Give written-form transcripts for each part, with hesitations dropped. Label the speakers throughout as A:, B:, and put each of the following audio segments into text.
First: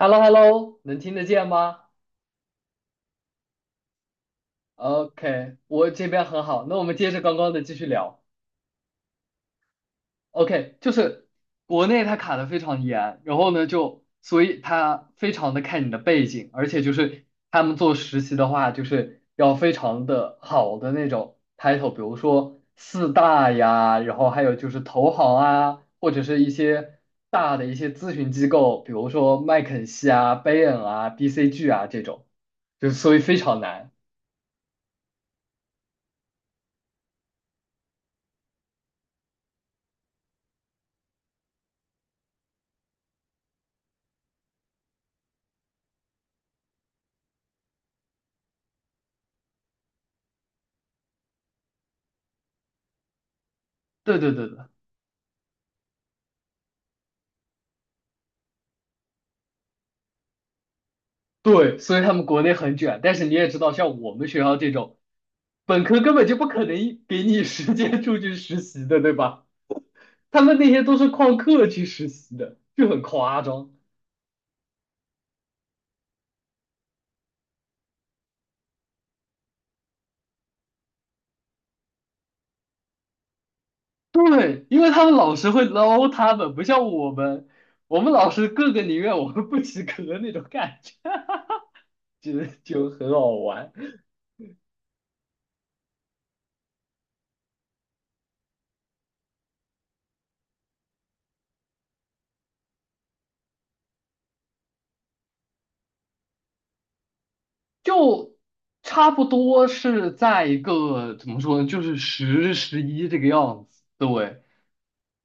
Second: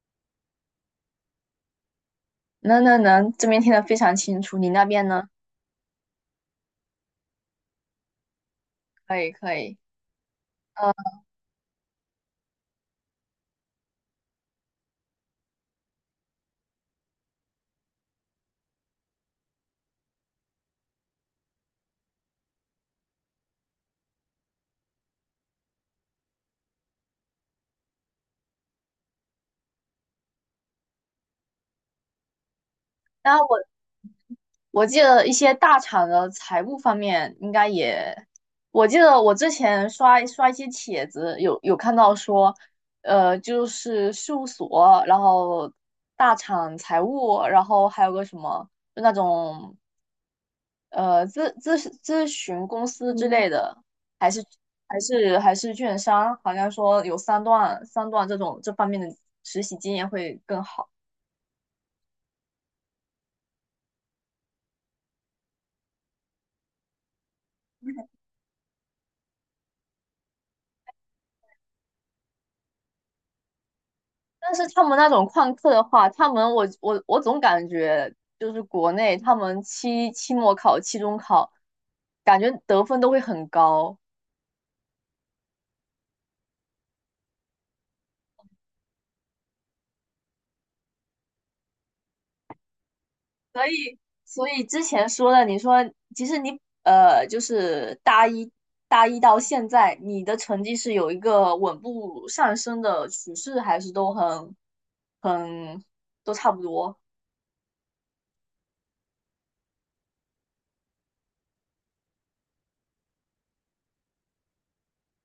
A: h e l l o h e l l o 能听得见吗
B: 能能能，这边听得非常清楚。你那边呢？
A: ？OK，我这边很好。那我们接着刚刚的继续聊。
B: 可以可以。
A: OK，就
B: 呃，
A: 是国内它卡的非常严，然后呢就所以它非常的看你的背景，而且就是他们做实习的话，就是要非常的好的那种 title，比如说四大呀，然后还有就是投行啊，或者是一些大的一些咨询机构，比如说麦肯锡啊、Bain 啊、BCG 啊这种，就是所以非
B: 那
A: 常
B: 我
A: 难。
B: 我记得一些大厂的财务方面应该也，我记得我之前刷一些帖子，有看到说，就是事务所，然后大厂财务，然后还有个什么，就那种呃咨咨咨询公司之类的，
A: 对
B: 还
A: 对
B: 是
A: 对对
B: 还是券商，好像说有三段这种这方面的实习经验会更好。
A: 对，所以他们国内很卷，但是你也知道，像我们学校这种，本科根本就不可能给你 时间出去实习的，对吧？他们那些都是旷课去实习的，就很夸张。
B: 但是他们那种旷课的话，他们我总感觉就是国内他们期末考、期中考，感觉得分都会很高。
A: 对，因为他们老师会捞他们，不像我们，我们老师个个宁愿我们不及格那种感觉，就很好
B: 所
A: 玩。
B: 以所以之前说的，你说其实你就是大一到现在，你的成绩是有一个稳步上升的趋势，还是都很都差不多？
A: 就差不多是在一个怎么说呢，就是十十一这个样子。对，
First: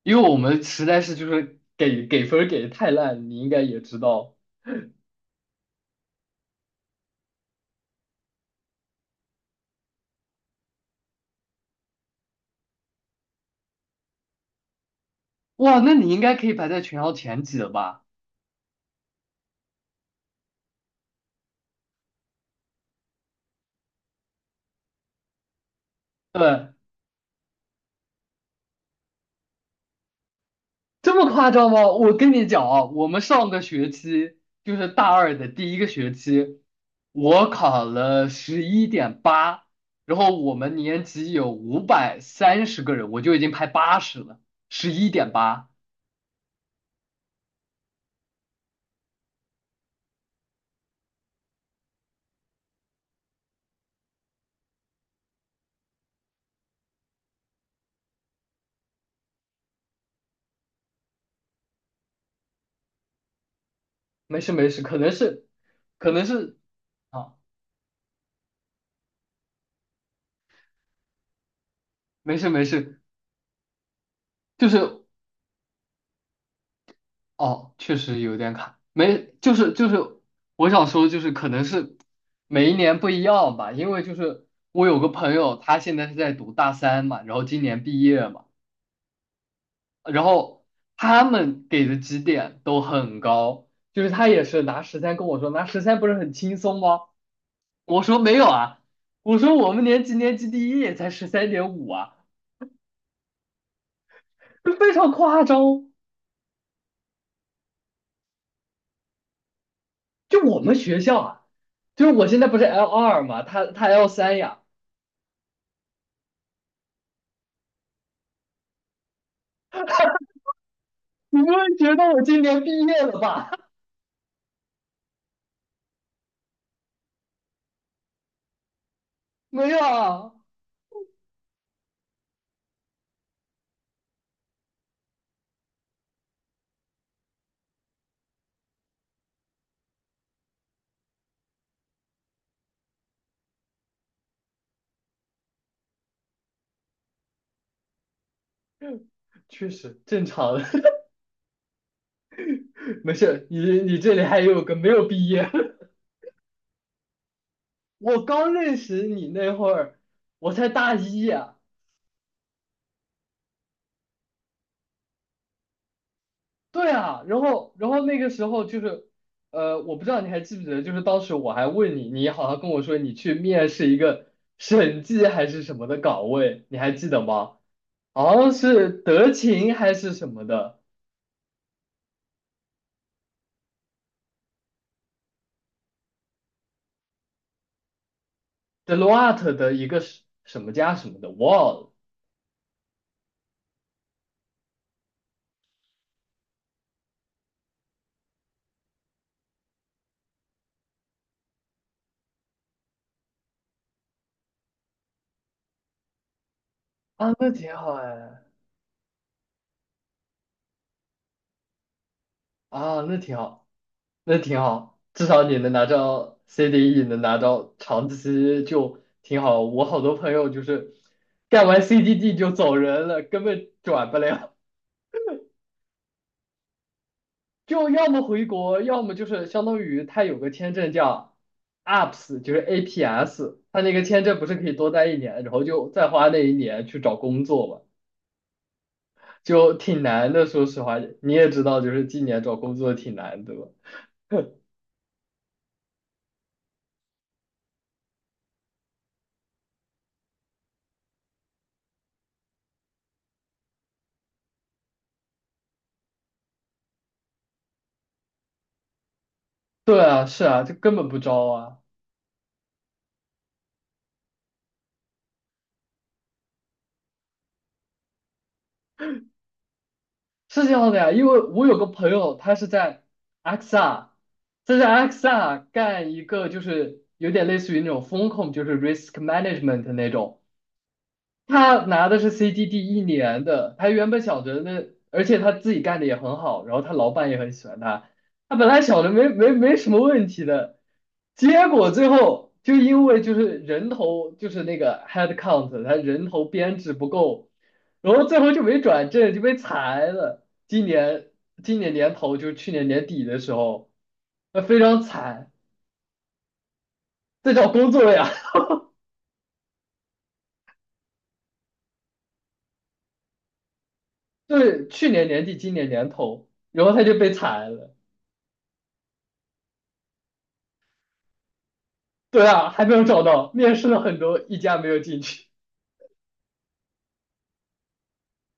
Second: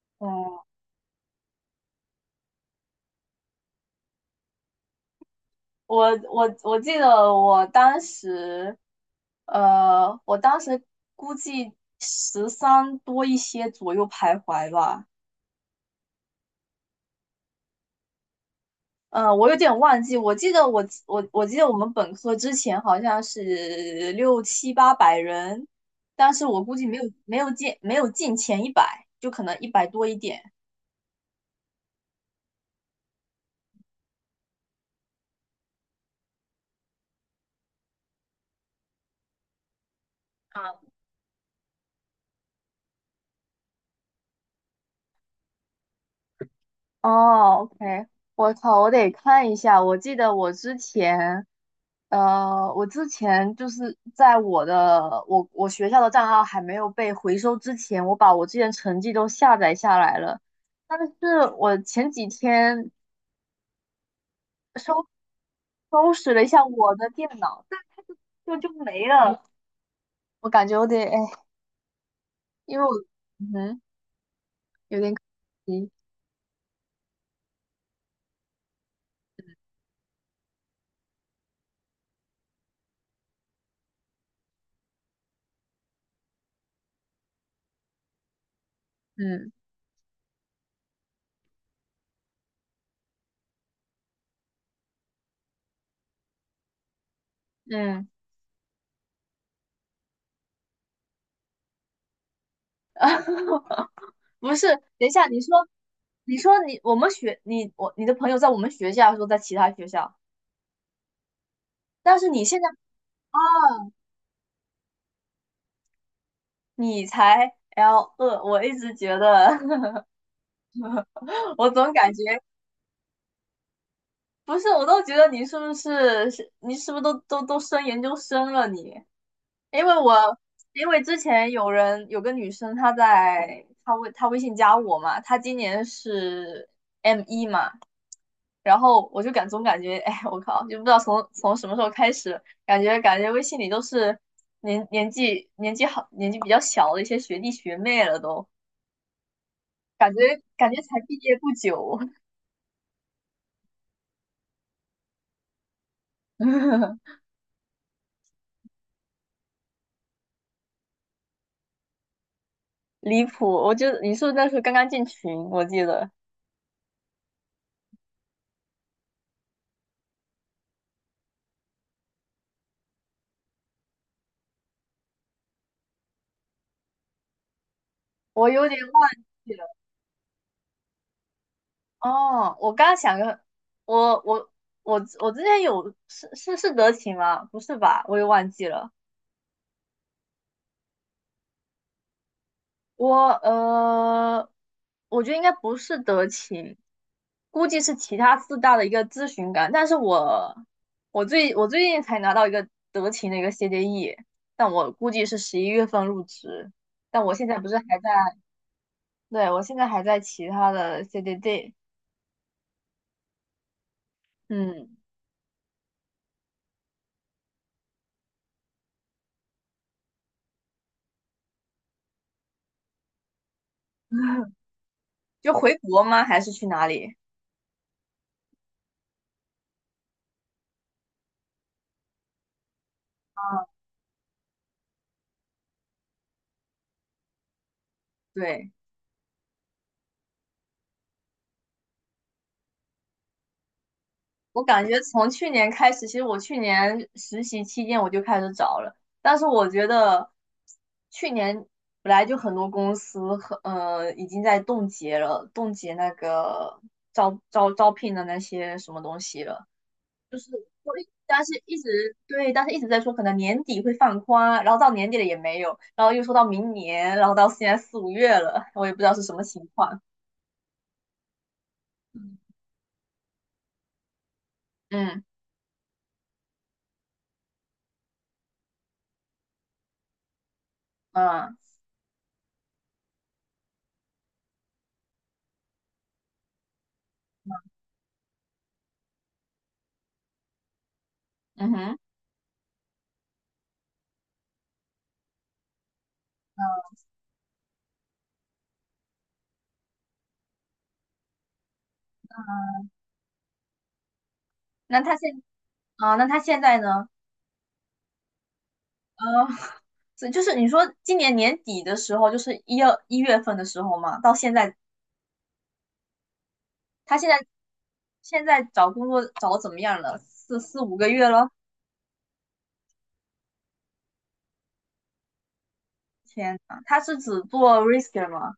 A: 因为我
B: 嗯，
A: 们实在是就是给分儿给的太烂，你应该也知道。
B: 我记得我当时，我当时估计十三多一些左右徘徊吧。
A: 哇，那你应该可以排在全校前几了吧？
B: 嗯,我有点忘记，我记得我们本科之前好像是六七八百人，但是我
A: 对。
B: 估计没有进前一百，就可能一百多一点。
A: 这么夸张吗？我跟你讲啊，我们上个学期就是大二的第一个学期，我考了十一点八，然后我们年级有530个人，我就已经排80了，十一点八，
B: 哦，OK,我靠，我得看一下。我记得我之前就是在我学校的账号还没有被回收之前，我把我之前成绩都下载下来了。但是我前几天
A: 没事没事，可
B: 收
A: 能是，可
B: 收
A: 能
B: 拾了一
A: 是
B: 下我的电
A: 啊，
B: 脑，但就没了。我感觉有点，哎，
A: 没事没
B: 因为我，
A: 事，
B: 嗯哼，
A: 就是
B: 有点可惜，
A: 哦，确实有点卡，没，就是，我想说就是可能是每一年不一样吧，因为就是我有个朋友，他现在是在读大三嘛，然后今年毕业嘛，
B: 嗯
A: 然后他们给的绩点都很高，就是他也是拿十三跟我说，拿十三不是很轻松吗？我
B: 嗯。
A: 说没有啊，我说我们年级第一也才13.5啊，
B: 不是，
A: 就非
B: 等一
A: 常
B: 下，你
A: 夸张，
B: 说，你说你的朋友在我们学校说在其他学校，
A: 就我们学校啊。就是
B: 但
A: 我
B: 是
A: 现
B: 你
A: 在不
B: 现
A: 是
B: 在
A: L 二嘛，他
B: 啊，
A: L 三呀，
B: 你才 L2，我一直觉得，
A: 你不会
B: 我总
A: 觉得
B: 感
A: 我
B: 觉
A: 今年毕业了吧？
B: 不是，我都觉得你是不是都升研究生了你？
A: 没有
B: 因为
A: 啊，
B: 之前有个女生她微信加我嘛，她今年是 M1嘛，然后我就总感觉，哎，我靠，就不知道从什么时候开始，感觉微信里都是年纪比较小的一些学弟学妹了都，
A: 确实
B: 感
A: 正
B: 觉
A: 常的，
B: 感觉才毕业不久，
A: 没事。你这里还有个没有毕业，我刚认识你那会儿，我才大一啊。
B: 离谱！你是不是那时候刚刚进群？
A: 对啊，然后那个时候就是，我不知道你还记不记得，就是当时我还问你，你好像跟我说你去面试一个审计还是什么的岗位，你还记得吗？好
B: 我
A: 像
B: 有点
A: 是
B: 忘
A: 德
B: 记了。
A: 勤还是什么的
B: 哦，我刚刚想个，我我我之前有是是是德勤吗？不是吧？我也忘记了。
A: ，Deloitte 的一个什么家什么的，忘了。
B: 我呃，我觉得应该不是德勤，估计是其他四大的一个咨询岗。但是我最近才拿到一个德勤的一个 CDE,但我估计是十一月份入职。但
A: 啊，
B: 我现
A: 那
B: 在不
A: 挺
B: 是还
A: 好
B: 在，
A: 哎，
B: 对，我现在还在其他的 CDD,
A: 啊，那挺好，那挺
B: 嗯，
A: 好，至少你能拿到 CDE，能拿到长期就挺好。我好多朋友就是干完 CDD 就走人了，根本转不了，
B: 就回国吗？还是去哪里？
A: 就要么回国，要么就是相当于他有个签证叫 APS，就是 APS，他那个签证不是可以多待一年，然后就再花那一年去找工作嘛，
B: 对。
A: 就挺难的。说实话，你也知道，就是今年找工作挺难的吧。
B: 我感觉从去年开始，其实我去年实习期间我就开始找了，但是我觉得去年本来就很多公司和已经在冻结了，冻结那个招聘的那些什么东西了，
A: 对啊，是啊，这根本不招
B: 但是一
A: 啊，
B: 直对，但是一直在说可能年底会放宽，然后到年底了也没有，然后又说到明年，然后到现在四五月了，我也不知道是什么情况。
A: 是这样的呀。因为我有个朋友，他是在 x r 他在
B: 嗯
A: x r 干一个就是有点类似于那种风控，就是 risk management 那种。
B: 嗯
A: 他拿的是 CDD 一年的，他原本想着那，而且他自己干的也很好，然后他老板也很喜欢他，他本来想着没什么问题的，结
B: 嗯哼，
A: 果最后就因为就是人头就是那个 head count，他人头编制不够，然后最后就没转正就被裁了。今年年头就是去年年底的时候，那非常
B: 那他现
A: 惨，
B: 那他现在呢？
A: 在找工作呀，
B: 啊这就是你说今年年底的时候，就是一二一月份的时候嘛，到 现在
A: 对，去年年底今年年头，然后他就
B: 他现
A: 被
B: 在
A: 裁了。
B: 现在找工作找得怎么样了？四五个月了？
A: 对啊，还没有找到，面试了很多，一家没有进去。
B: 天呐，他是只做 risker 吗？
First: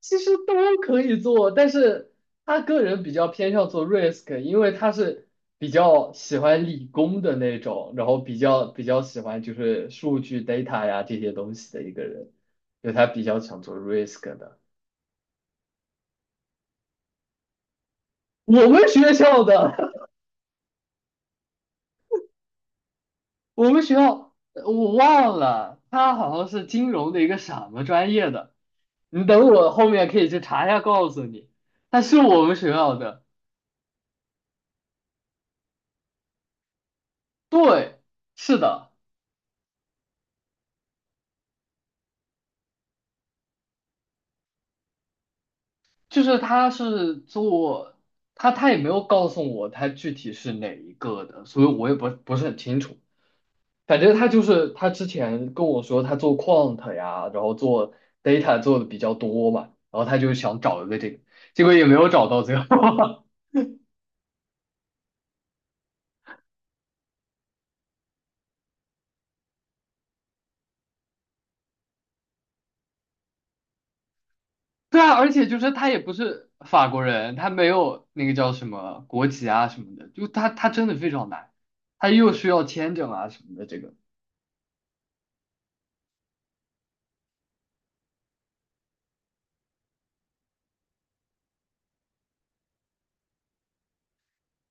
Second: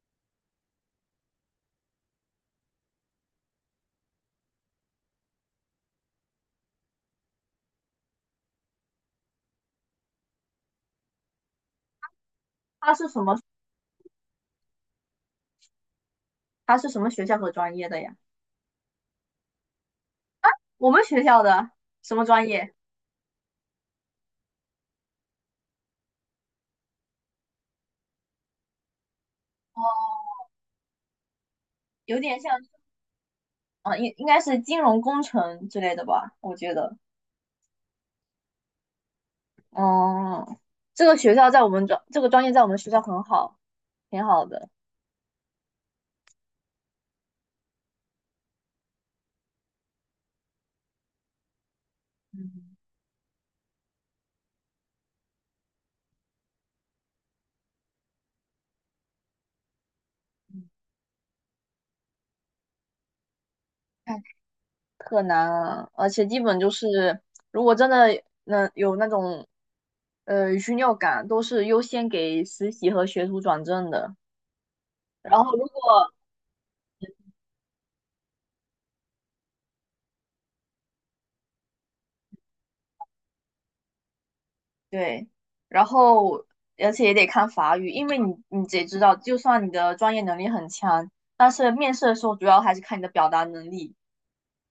A: 其实都可以做，但是他个人比较偏向做 risk，因为他是比较喜欢理工的那种，然后比较喜欢就是数据 data 呀这些东西的一个人，就
B: 他
A: 他
B: 是什
A: 比
B: 么？
A: 较想做 risk 的。
B: 他是什么学校和专业的呀？
A: 我们学校的，
B: 我们学校的什么专业？
A: 我们学校呃我忘了，他好像是金融的一个什么专业的，你等我后面
B: 哦，
A: 可以去查一下告诉你，他是
B: 有点
A: 我
B: 像，
A: 们学校的。
B: 啊，应该是金融工程之类的吧，我觉得。
A: 对，是的，
B: 哦，这个学校在我们专，这个专业在我们学校很好，挺好的。
A: 就是他是做他也没有告诉我他具体是哪一个的，所以我也不是很清楚。反正他就是他之前跟我说他做 quant 呀，然后做 data 做的比较多嘛，然后他就想找一个这个，结果也没有找到最后。
B: 特难啊，而且基本就是，如果真的能有那种虚尿感，都是优先给实习和学徒转正的。
A: 对啊，而
B: 然
A: 且
B: 后
A: 就
B: 如
A: 是他也不
B: 果
A: 是法国人，他没有那个叫什么国籍啊什么的，就他真的非常难，他又需要签证啊什么的，这个
B: 对，然后而且也得看法语，因为你得知道，就算你的专业能力很强，但是面试的时候主要还是看你的表达能力。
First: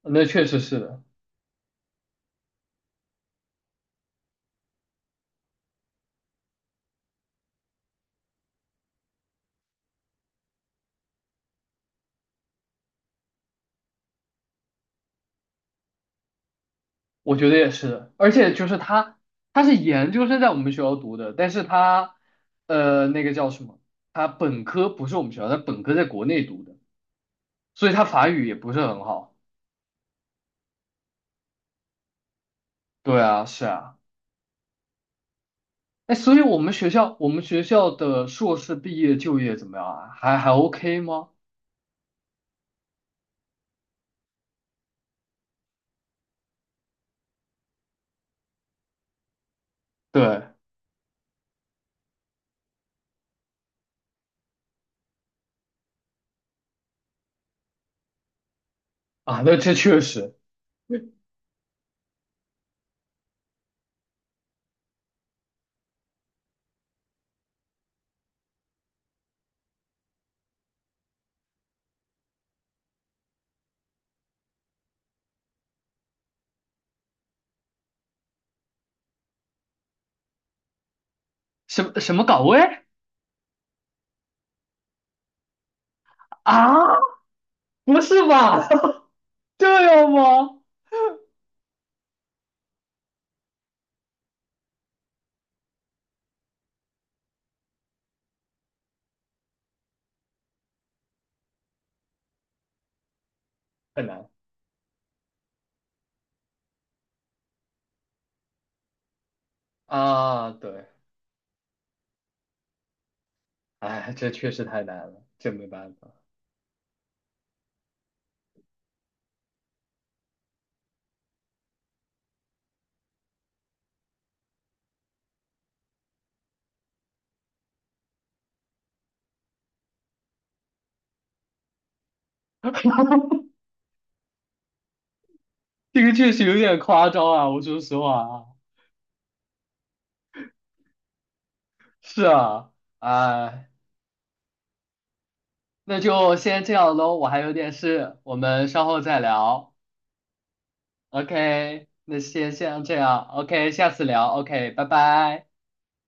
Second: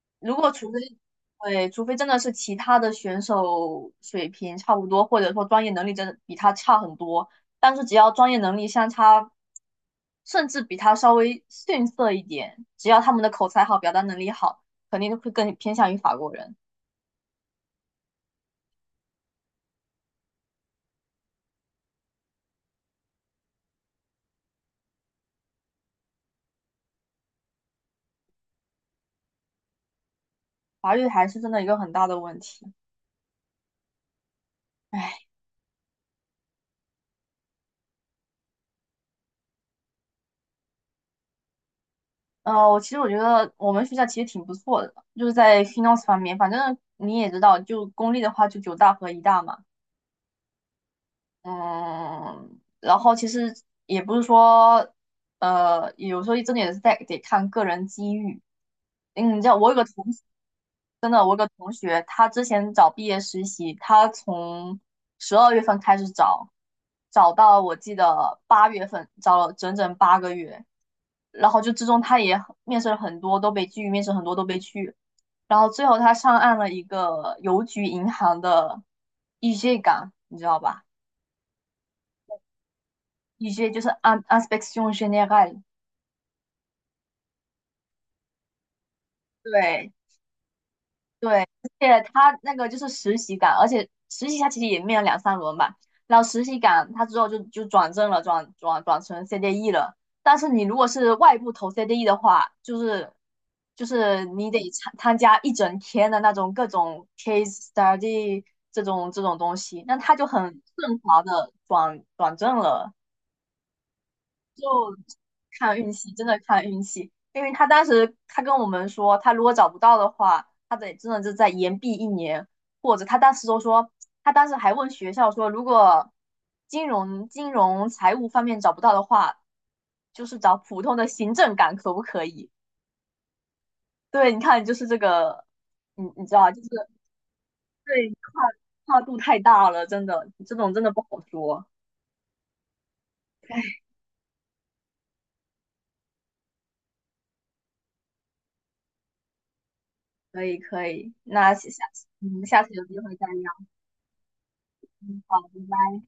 A: 那
B: 如
A: 确
B: 果
A: 实
B: 除
A: 是
B: 非
A: 的。
B: 对，除非真的是其他的选手水平差不多，或者说专业能力真的比他差很多，但是只要专业能力相差，甚至比他稍微逊色一点，只要他们的口才好、表达能力好，肯定会更偏向于法国人。
A: 我觉得也是，而且就是他，他是研究生在我们学校读的，但是他，呃，那个叫什么？他本科不是我们学校，他本科在国内读的，所以他法语也不是很好。
B: 法律还是真的一个很大的问题。
A: 对啊，是啊，
B: 唉，
A: 哎，所以我们学校，我们学校的硕士毕业就业怎么样啊？还 OK 吗？
B: 其实我觉得我们学校其实挺不错的，就是在 finance 方面，反正你也知道，就公立的话就九大和一大嘛。
A: 对
B: 嗯，然后其实也不是说，有时候真的也是在得看个人机遇。嗯，
A: 啊，
B: 你知
A: 那
B: 道我
A: 这
B: 有个
A: 确
B: 同学，
A: 实，
B: 同学他之前找毕业实习，他从十二月份开始找，找到我记得八月份，找了整整8个月。然后就之中他也很面试了很多，都被拒；面试很多都被拒。然后最后他上岸了一个邮局银行的 EJ 岗，你知道吧？
A: 什么什么岗位
B: 一些就是按 n s p e c t i o n g e n e r
A: 啊？不是吧？这
B: 对
A: 样吗？
B: 对，而且他那个就是实习岗，而且实习他其实也面了两三轮吧，然后实习岗他之后就转正了，转成 CDE 了。但是你如果是外部投 CDE 的话，就是就
A: 很
B: 是
A: 难
B: 你得参加一整天的那种各种 case study 这种东西，那他就很
A: 啊，对，
B: 顺滑的转正了。
A: 哎，这确实
B: 就
A: 太难了，这没
B: 看运
A: 办法。
B: 气，真的看运气。因为他当时他跟我们说，他如果找不到的话，他得真的就再延毕一年，或者他当时都说，他当时还问学校说，如果金融财务方面找不到的话，就是找普通的行政岗可不可以？对，你看就是这个，
A: 这
B: 你
A: 个
B: 你
A: 确
B: 知
A: 实
B: 道，
A: 有
B: 就是
A: 点夸张啊，我说实
B: 对
A: 话啊，
B: 跨度太大了，真的这种真的不好说。
A: 是啊，哎，
B: 哎
A: 那就先这样喽，我还有点事，我们稍后再聊。
B: 可以可以，那下下
A: OK，
B: 次
A: 那
B: 嗯
A: 先
B: 下次
A: 先
B: 有
A: 这
B: 机会
A: 样
B: 再聊。
A: ，OK，下次聊，OK，拜
B: 嗯好，
A: 拜。
B: 拜拜。